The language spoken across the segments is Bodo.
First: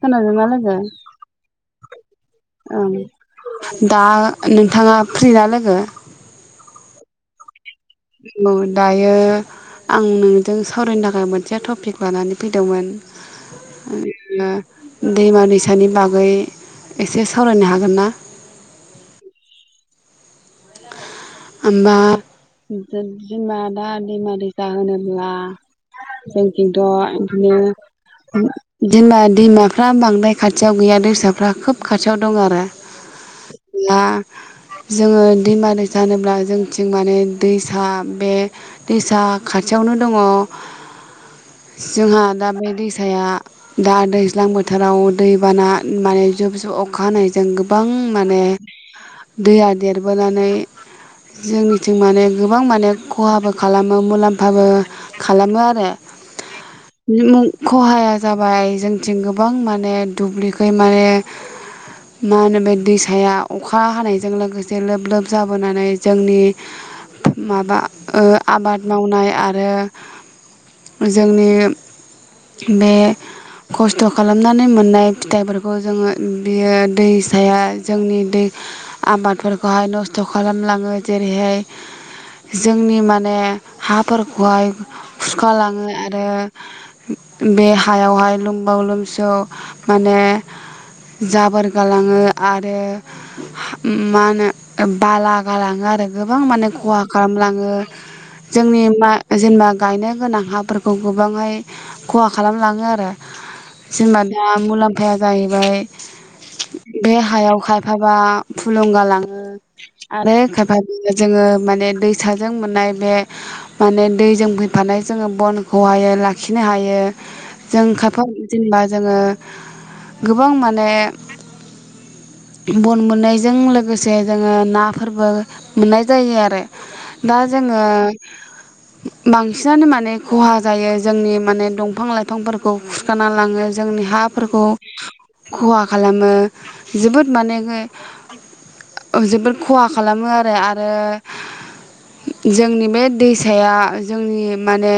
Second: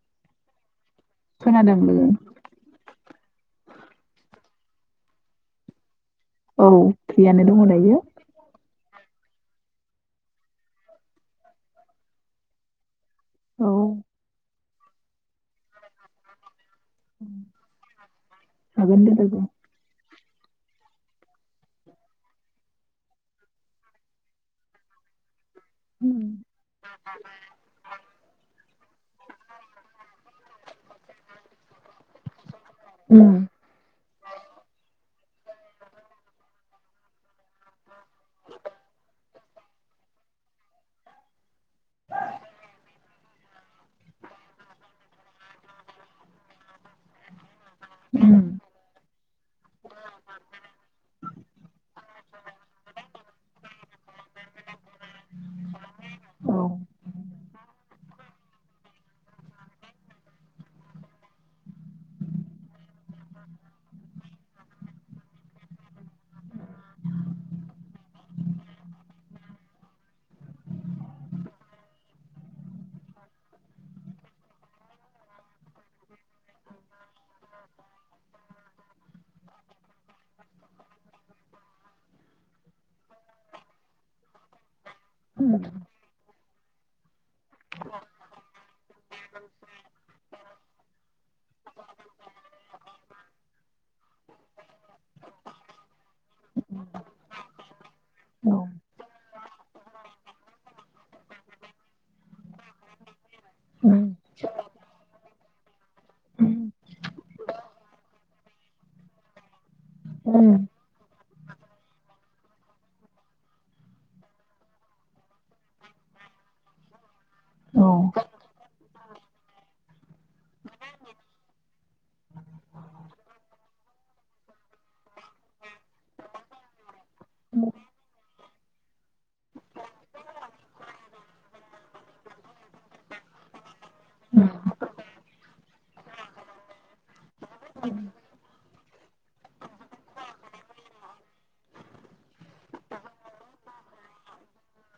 खोनादोंना लोगो? खोनादों लोगो ओं दा नोंथाङा फ्रि ना लोगो? औ फ्रियानो दङ दायो। औ दायो आं नोंजों सावरायनो थाखाय मोनसे टपिक लानानै फैदोंमोन। औ [unintelligible] दैमानि दैसानि बागै एसे सावरायनो हागोन ना? हागोन दे लोगो होमबा जेनेबा दा दैमा दैसा होनोब्ला उम जों खिन्थ' बिदिनो दिमा-दैमाफ्रा बांद्राय खाथियाव गैया दैसाफ्रा खोब खाथियाव दं आरो उम दा जोङो दैमा दैसा अब्ला जोंथिं माने दैसा बे दैसा खाथियावनो दङ जोंहा दा बे दैसाया दा दैज्लां बोथोराव दैबाना माने जुब जुब अखा हानायजों गोबां माने दैया देरबोनानै जोंनिथिं माने गोबां माने खहाबो खालामो मुलाम्फाबो खालामो आरो औ मुं-खहाया जाबाय जोंनिथिं गोबां माने दुब्लिखै माने मा होनो बे दैसाया अखा हानायजों लोगोसे लोब लोब जाबोनानै जोंनि माबा ओ आबाद मावनाय आरो जोंनि बे खस्थ' खालामनानै मोननाय फिथाइफोरखौ जोङो बियो दैसाया जोंनि दै आबादफोरखौ खहा खालामलाङो जेरैहाय जोंनि माने हाफोरखौहाय उम खुरखालाङो आरो बे हायावहाय लोमबाव लोमसौ माने जाबोर गालाङो आरो मा होनो बाला गालाङो आरो गोबां माने खहा खालामलाङो औ जोंनि मा जेनेबा गायनो गोनां हाफोरखौ गोबांहाय खहा खालामलाङो आरो। उम जेनेबा दा मुलाम्फाया जायो ओमफ्राय बे हायाव खायफाबा फुलुं गालाङो। आरो खायफा जोङो माने दैसाजों मोननाय बे माने दैजों फैफानाय जोङो बनखौहाय लाखिनो हायो। जों औ खाफाव जेनेबा जोङो गोबां माने बन मोननायजों लोगोसे जोङो नाफोरबो मोननाय जायो आरो दा उम जोङो बांसिनानो माने खहा जायो जोंनि माने दंफां लाइफांफोरखौ खुरखाना लाङो जोंनि हाफोरखौ खहा खालामो जोबोद माने जोबोद खहा खालामो आरो आरो जोंनि बे दैसाया जोंनि माने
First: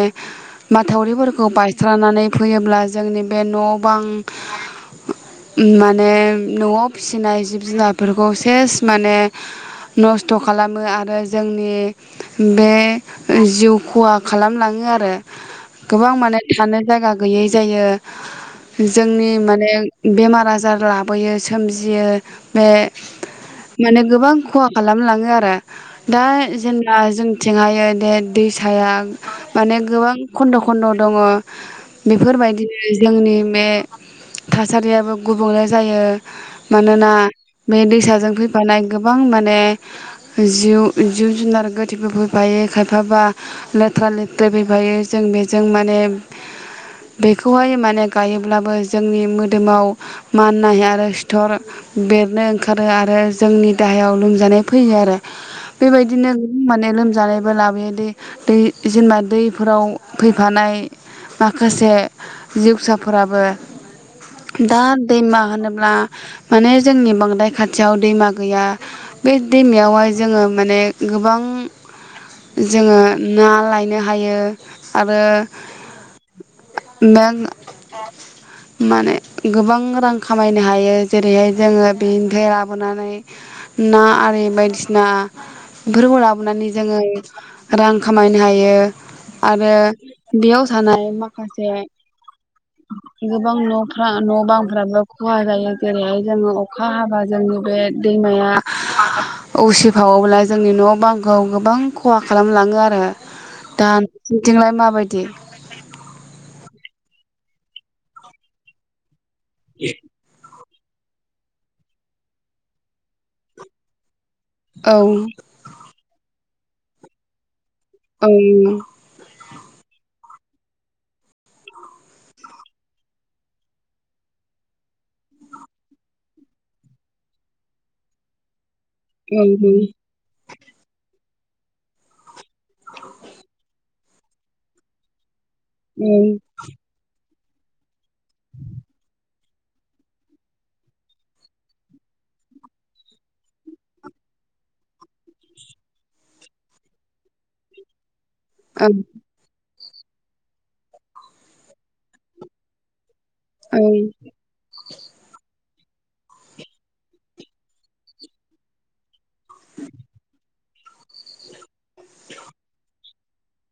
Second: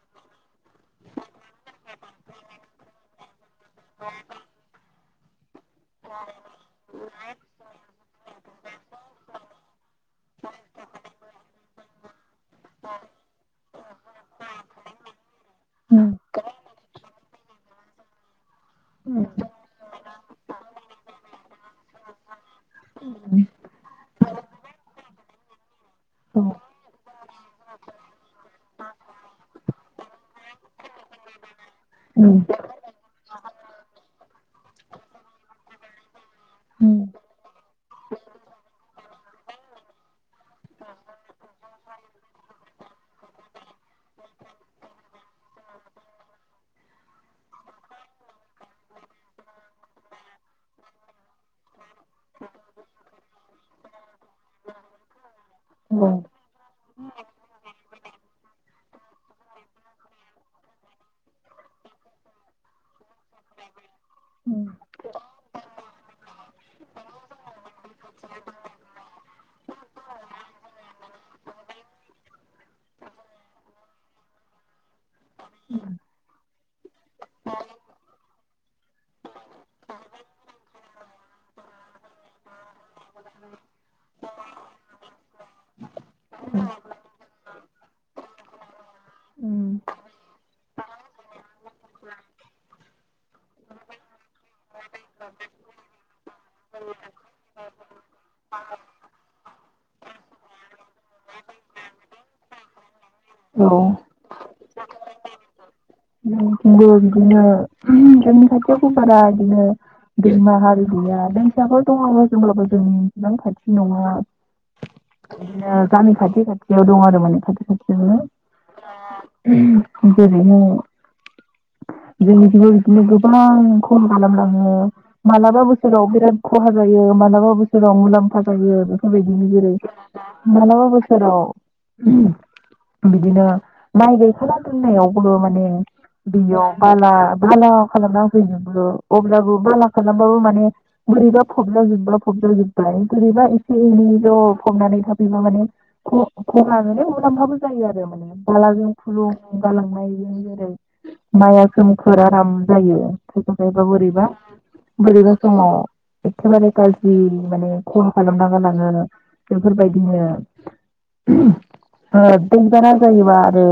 माथावरिफोरखौ बायस्रानानै फैयोब्ला जोंनि बे न' बां माने न'आव फिसिनाय जिब जुनारफोरखौ सेस माने नस्थ' खालामो आरो जोंनि बे जिउ खहा खालामलाङो आरो गोबां माने थानो जायगा गैयै जायो जोंनि माने बेमार आजार लाबोयो सोमजियो बे [inaudible] माने गोबां खहा खालामलाङो आरो। दा जेनब्ला जोंथिंहा दा दैसाया माने गोबां खन्द' खन्द' दङ। बेफोरबायदिनो जोंनि बे थासारिया। गुबुंले जायो। मानोना बे दैसाजों फै फानाय गोबां माने जिउ जिब जुनार गोथैबो फैफायो खायफाबा लेथ्रा लेथ्रा फैफायो जों बेजों माने बेखौहाय माने गायोब्लाबो जोंनि मोदोमाव माननाय आरो सिथर बेरनो ओंखारो आरो जोंनि देहायाव लोमजानाय फैयो आरो। औ बेबायदिनो माने लोम जानायबो लाबोयो दै दै जेनेबा दैफोराव फैफानाय माखासे जिउसाफोराबो दा दैमा होनोब्ला माने जोंनि बांद्राय खाथियाव दैमा गैया बे दैमायावहाय जोङो माने गोबां जोङो ना लायनो हायो आरो बेंक माने गोबां रां खामायनो हायो जेरैहाय जोङो बेनिफ्राय लाबोनानै ना आरि बायदिसिना बेफोरखौ लाबोनानै जोङो रां खामायनो हायो। आरो बेयाव थानाय माखासे गोबां न'फ्रा न' बांफ्राबो खहा जायो जेरैहाय जोङो अखा हाबा जोंनि बे दैमाया उसिफावोब्ला जोंनि न' बांखौ गोबां खहा खालामलाङो आरो औ [unintelligible] माबायदि [unintelligible] [unintelligible] गैया दैंसाफोर दङबो जोंब्लाबो जोंनि इसेबां खाथि नङा। औ गामि खाथि खाथि दङ आरो माने खाथि ओं [unintelligible] [inaudible] जोंनिथिबो बिदिनो गोबां खहा खालामलाङो, मालाबा बोसोराव बिराद खहा जायो मालाबा बोसोराव मुलाम्फा जायो। बेबायदिनो जेरै सोराव [inaudible] बिदिनो माइ गायखाना दोननायावबो माने बियाव बाला बाला खालामना फैजोबो अब्लाबो बाला खालामबाबो माने बोरैबा फबला जोबबा फबजाजोबबाय बोरैबा एसे एनै ज' फबनानै थाफैबा माने ख-खहा माने मुलाम्फाबो जायो आरो माने। बाला औ जों फुलं जालांनायजों जेरै माइआ सोमखोर आराम जायो। [inaudible] औ गायबा बोरैबा बोरैबा समाव एखेबारे गाज्रि माने खहा खालामना गालाङो आरो बेफोरबायदिनो ओ [unintelligible] जायोबा आरो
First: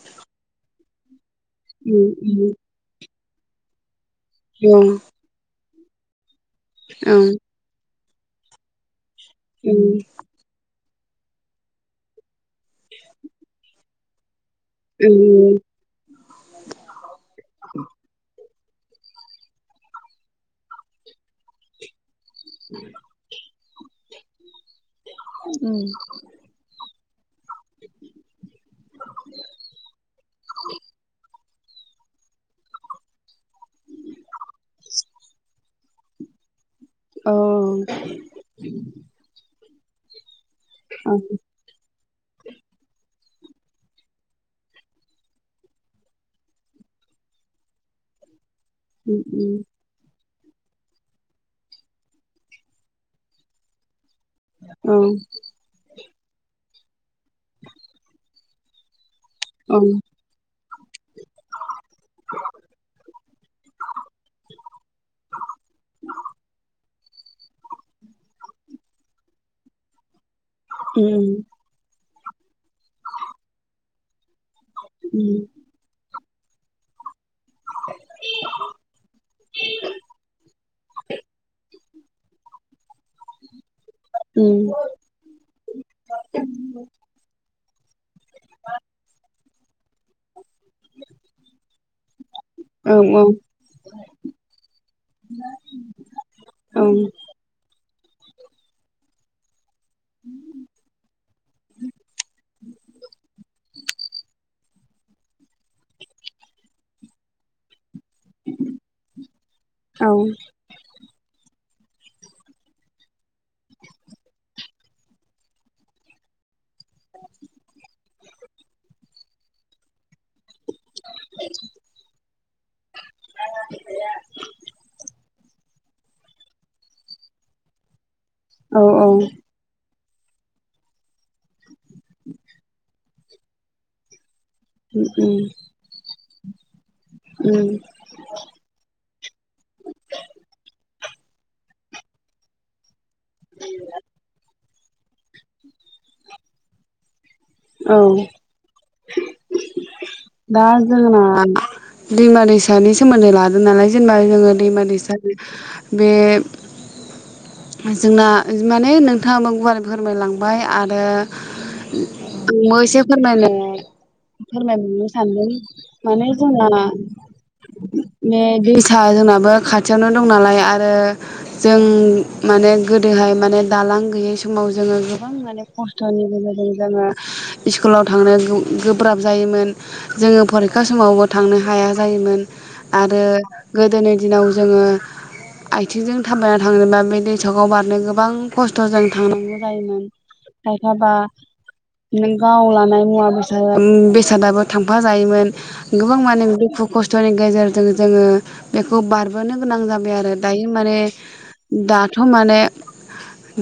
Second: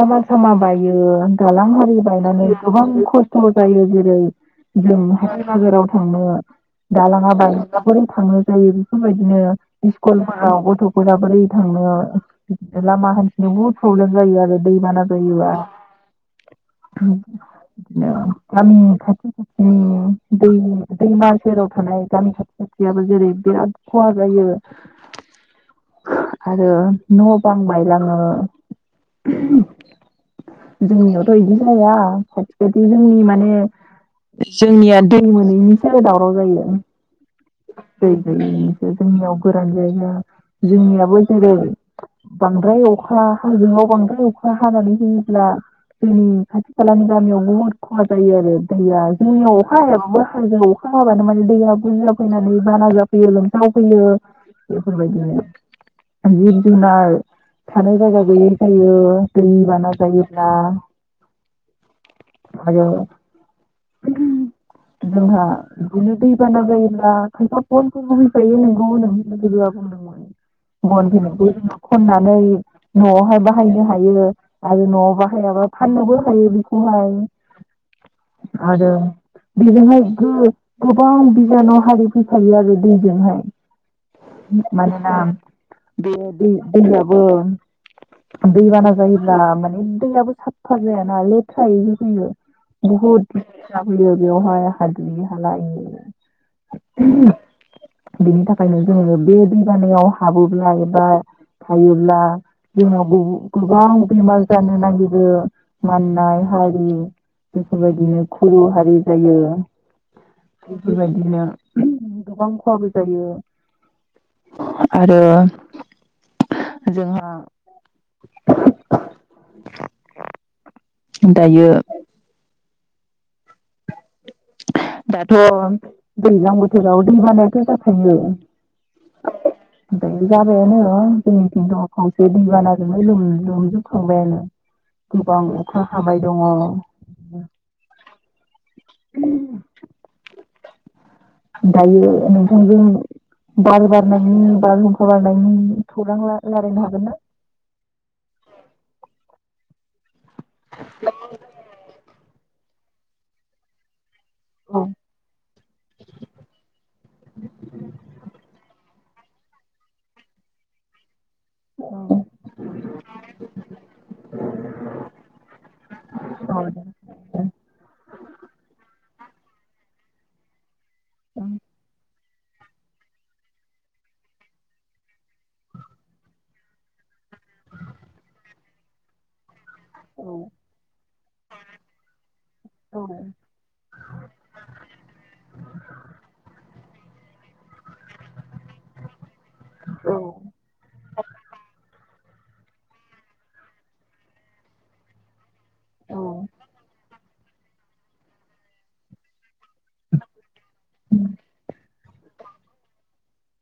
हाबाब समा बायो दालां औ आरि बायनानै औ गोबां खस थ' जायोे जेरै जों हाय बाजाराव थाङो दालाङा बायोबा बोरै थांनाय जायो बेफोरबायदिनो स्कुलफोराव गथ' फोरा बोरै थांनो लामा हान्थिनो बहुद प्रब्लेम जायो आरो दै जायोबा [unintelligible] गामि खाथि खाथिनि दैनि दैमा सेराव थानाय गामि खाथि खाथियाबो जेरै बिराद खहा जायो उम आरो न' बां बायलाङो। जोंनियावथ' बिदि जाया खाथि खाथि जोंनि माने जोंनिया दै मोनैनिसो दावराव जायो। [inaudible] दैै गोयैनिसो जोनिआव गाय जायो। जोंनियाबो जेरै बांद्राय अखा हायजोङाव बांद्राय अखा हानानै होयोब्ला जोंनि खाथि खालानि गामियाव बुहुद खहा जायो आरो। दैया जोंनि अखायाबाबो जों अखा हाबानो माने दैया बुरजा फैनानै बाना जाफैयो लोमसावफैयो बेफोरबायदिनो [unintelligible] जुनार थानाय जायगा गैयै जायो दै बाना जायोब्ला आरो जोंहा इदिनो दै बाना जायोब्ला आ खनफा फन [unintelligible] [unintelligible] खननानै न'आवहाय बाहायनो हायो बियो आरो न'आव बाहायाबा फाननोबो थायो बेखौहाय आरो बेजोंहाय गोबां बिनाव हारि फैफायो आरो दै जोंहाय मानोना बे दै दैयाबबो दै बाना जायोब्ला माने दैयाबो साफा जायाना लेथ्राै होयो बुहुद लेथ जाबयो बेवहाय हाद्रि हाला बेनि थाखायनो जोङो बे दैबानायाव हाबोब्ला एबा थायोब्ला जोंनाव गोबां बेमार जानो नागिरो माननाय हारि बेफोरबायदि बिदिनो खर' हारि जायो थि बेबायदिनो गोबां खहाबो जायो आरो जोंहा [inaudible] दायो औ दाथ' दैज्लां बोथोराव दै बानायाथ' जाखायो औ औ ओमफ्राय जाबायानो जोंनि थिंथ खावसे दै बानाजोंनो ल लोमजोबखांबायानो गोबां अखा हाबाय दङ उम दायो नोंथांजों बार बार नायनि बारहुंखा हगारनायनि खौरां रायलायनो हागोन ना औ दा जोंना दैमा दैसा सानि सोमोन्दै लादों नालाय जेनेबा जोङो औ दैमा दैसा बे जोंना माने नोंथाङाबो गुवारै फोरमायलांबाय आरो ओंबो एसे फोरमाय फोरमाय मोननो सानदों माने जोंना बे सा जोंनाबो खाथियावनो दं नालाय आ आरो जों माने गोदोहाय माने दालां गैयै समाव जोङो गोबां माने खस्थ'नि गेजेरजों जोङो सस्कुलाव थांनो गोब्राब जायोमोन जोङो फरिखा समावबो थांनो हाया जायोमोन आरो गोदोनि दिनाव जोङो आथिंजों थाबायना थांनोबा बे दैसाखौ बारनो गोबां खस्थ'जों थां जायोमोन खायफाबा नों गाव लानाय मुवा बेसाद बेसादाबो थांफ जायोमोन गोबां माने दुखु खस्थ' गेजेरजों जोङो बेखौ बारबोदों गोनां जाबाय आरो दायो माने दा। थ' माने।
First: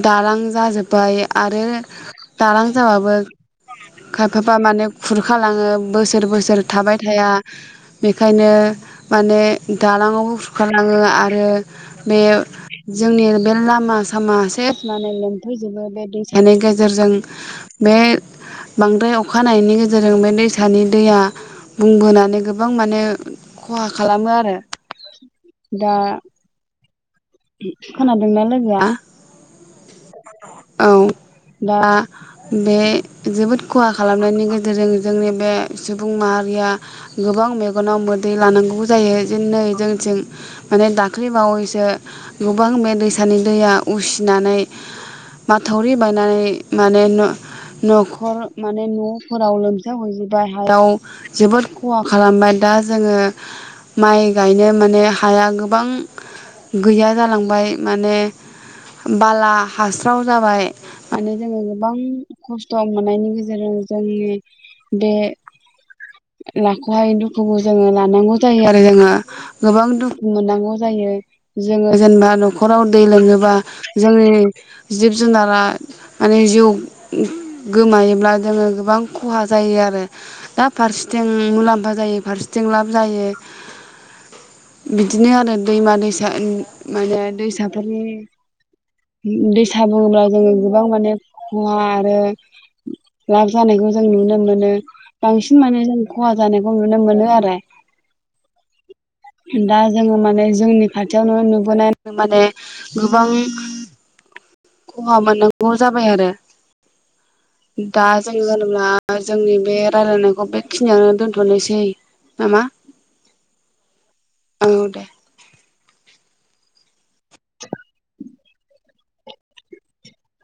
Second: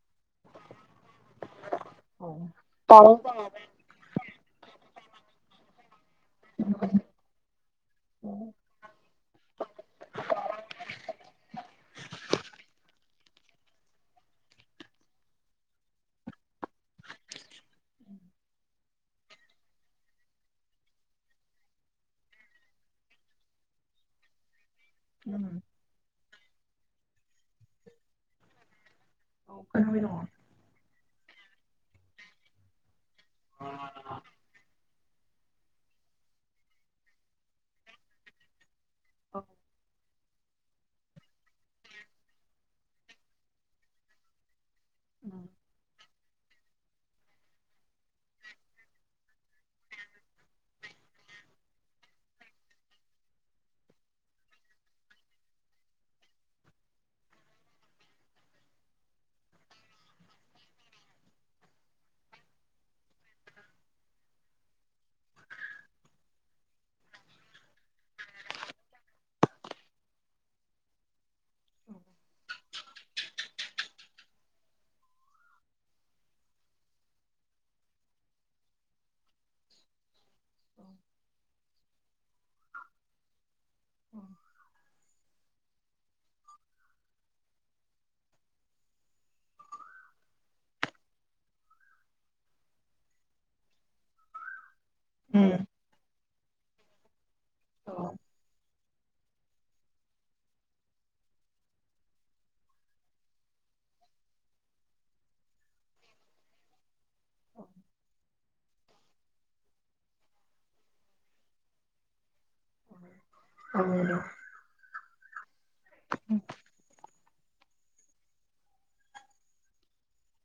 दालां जाजोब्बाय आरो दालां जाबाबो खायफाबा माने खुरखालाङो। बोसोर बोसोर थाबाय थाया बेखायनो माने दालाङावबो खुरखालाङो आरो बे जोंनि ओन बे लामा सामा से माने लोमफैजोबो बे दैसानि गेजेरजों बे बांद्राय अखानायनि गेजेरजों बे दैसानि दैया बुंबोनानै गोबां माने खहा खालामो आरो दा। खोना दोंना लोगोआ? खोनाबाय दं। औ दा बे। जोबोद खहा खालामनायनि गेजेरजों। जोंनि बे सुबुं माहारिया गोबां मेगनाव मोदै लानांगौबो जायो जो नै जोंथिं माने दाख्लै बावैसो गोबां मे दैसा। सानि दैया उसिनानै। माथावरि बायनानै माने न न'खर माने न'फोराव लोमजाहैजोबबाय हायाव जोबोद खहा खालामबाय दा जोङो माइ गायनो माने हाया गोबां गैया जालांबाय। माने बाला हास्राव जाबाय माने जोङो गोबां खस्थ' मोननायनि गेजेरजों जोंनि बे लाखहायै दुखुखौ जोङो लानांगौ जायो आरो जोङो गोबां दुखु मोननांगौ जायो जोङो जेनबा खराव दै लोङोबा जोंनि जिब जुनारा माने जिउ गोमायोब्ला जोङो गोबां खहा जायो आरो। दा फारसेथिं मुलाम [unintelligible] जायो फारसेथिं लाब जायो। [unintelligible] बिदिनो आरो दैमा दैसा माने। दैसाफोरनि दैसा बुङोब्ला जोङो गोबां माने खहा आरो लाब जानायखौ जों नुनो मोनो। बांसिन माने जों खहा जानाय [unintelligible] नुनो मोनो आरो। [inaudible] दा जोङो माने जोंनि खाथियावनो नुबोनाय माने गोबां खहा मोननांगौ जाबाय आरो। दा जोङो। [unintelligible] जोंनि बे रायलायनायखौ बेखिनियावनो दोनथ'नोसै। नामा औ [unintelligible] दे [inaudible]